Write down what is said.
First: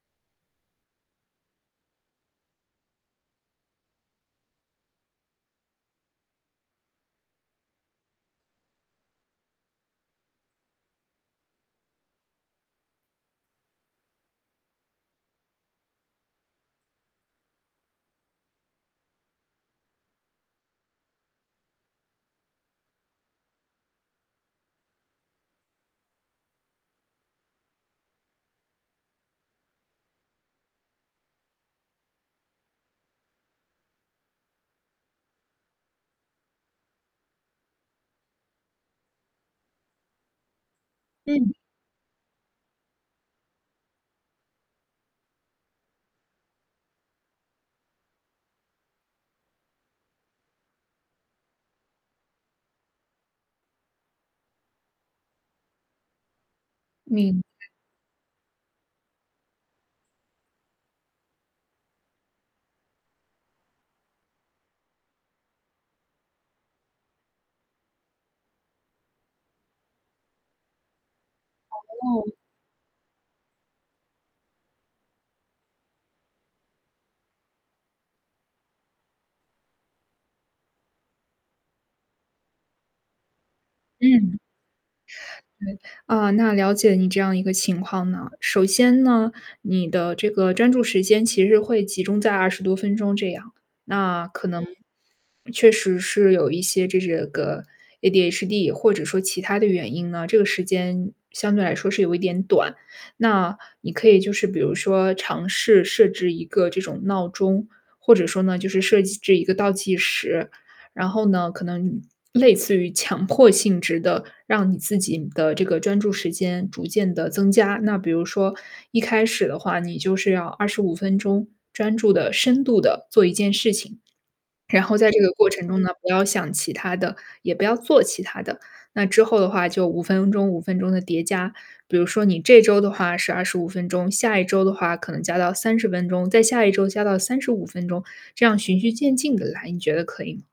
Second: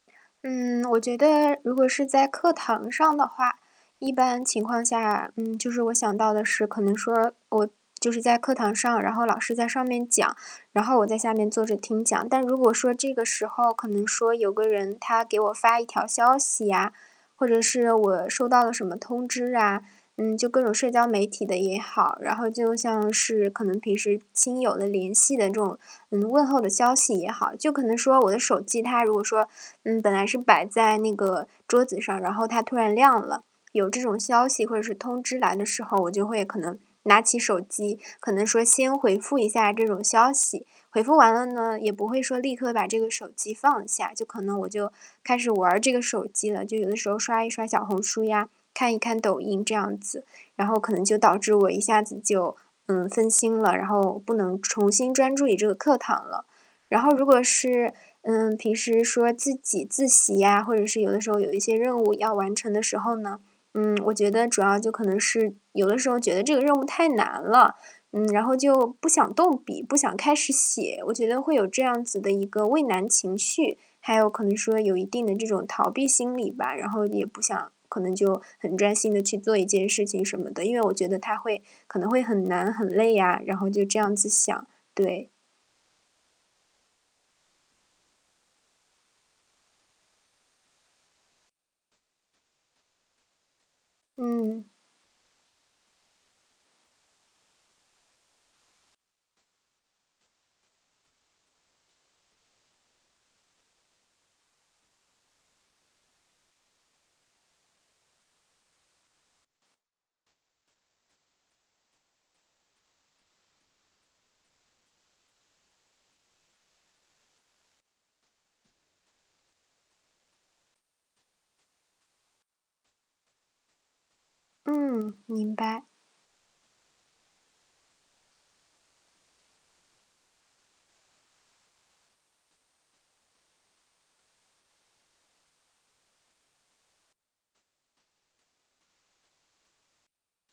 嗯，我觉得如果是在课堂上的话，一般情况下，嗯，就是我想到的是可能说，我就是在课堂上，然后老师在上面讲，然后我在下面坐着听讲。但如果说这个时候可能说有个人他给我发一条消息啊，或者是我收到了什么通知啊，嗯，就各种社交媒体的也好。然后就像是可能平时亲友的联系的这种，嗯，问候的消息也好，就可能说我的手机，它如果说，嗯，本来是摆在那个桌子上，然后它突然亮了。有这种消息或者是通知来的时候，我就会可能拿起手机，可能说先回复一下这种消息，回复完了嗯。呢，也不会说立刻把这个手机放下，就可能我就开始玩儿这个手机了，就有的时候刷一刷小红书呀，看一看抖音这样子。然后可能就导致我一下子就，嗯，分心了，然后不能重新专注于这个课堂了。然后如明果白。是，嗯，平时说自己自习啊，或者是有的时候有一些任务要完成的时候呢，嗯，我觉得主要就可能是，有的时候觉得这个任务太难了，嗯，然后就不想动笔、不想开始写，我觉得会有这样子哦。的一个畏难情绪，还有可能说有一定的这种逃避心理吧。然后也不想，可能就很专心地去做一件事情什么的，因为我觉得它会可能会很难、很累呀，然后就这样子嗯。想，对。对。呃，那了解你这样一个情况呐。首先呢，你的这个专注时间其实会集中在20多分钟这样，那可能嗯。确实是有一些就这个 ADHD 或者说其他的原因呢，这个时间相对来说是有一点短。那你可以就是比如说尝试设置一个这种闹钟，或者说呢就是设计这一个倒计时，然后呢可能，类似于强迫性质的，让你自己的这个专注时间逐渐地增加。那比如说一开始的话你就是要25分钟专注的、深度的做一件事情，然后在嗯，这个过明程中白。呢，不要想其他的，也不要做其他的。那之后的话就5分钟5分钟的叠加，比如说你这周的话是25分钟，下一周的话可能加到30分钟，再下一周加到35分钟，这样循序渐进地来，你觉得可以吗？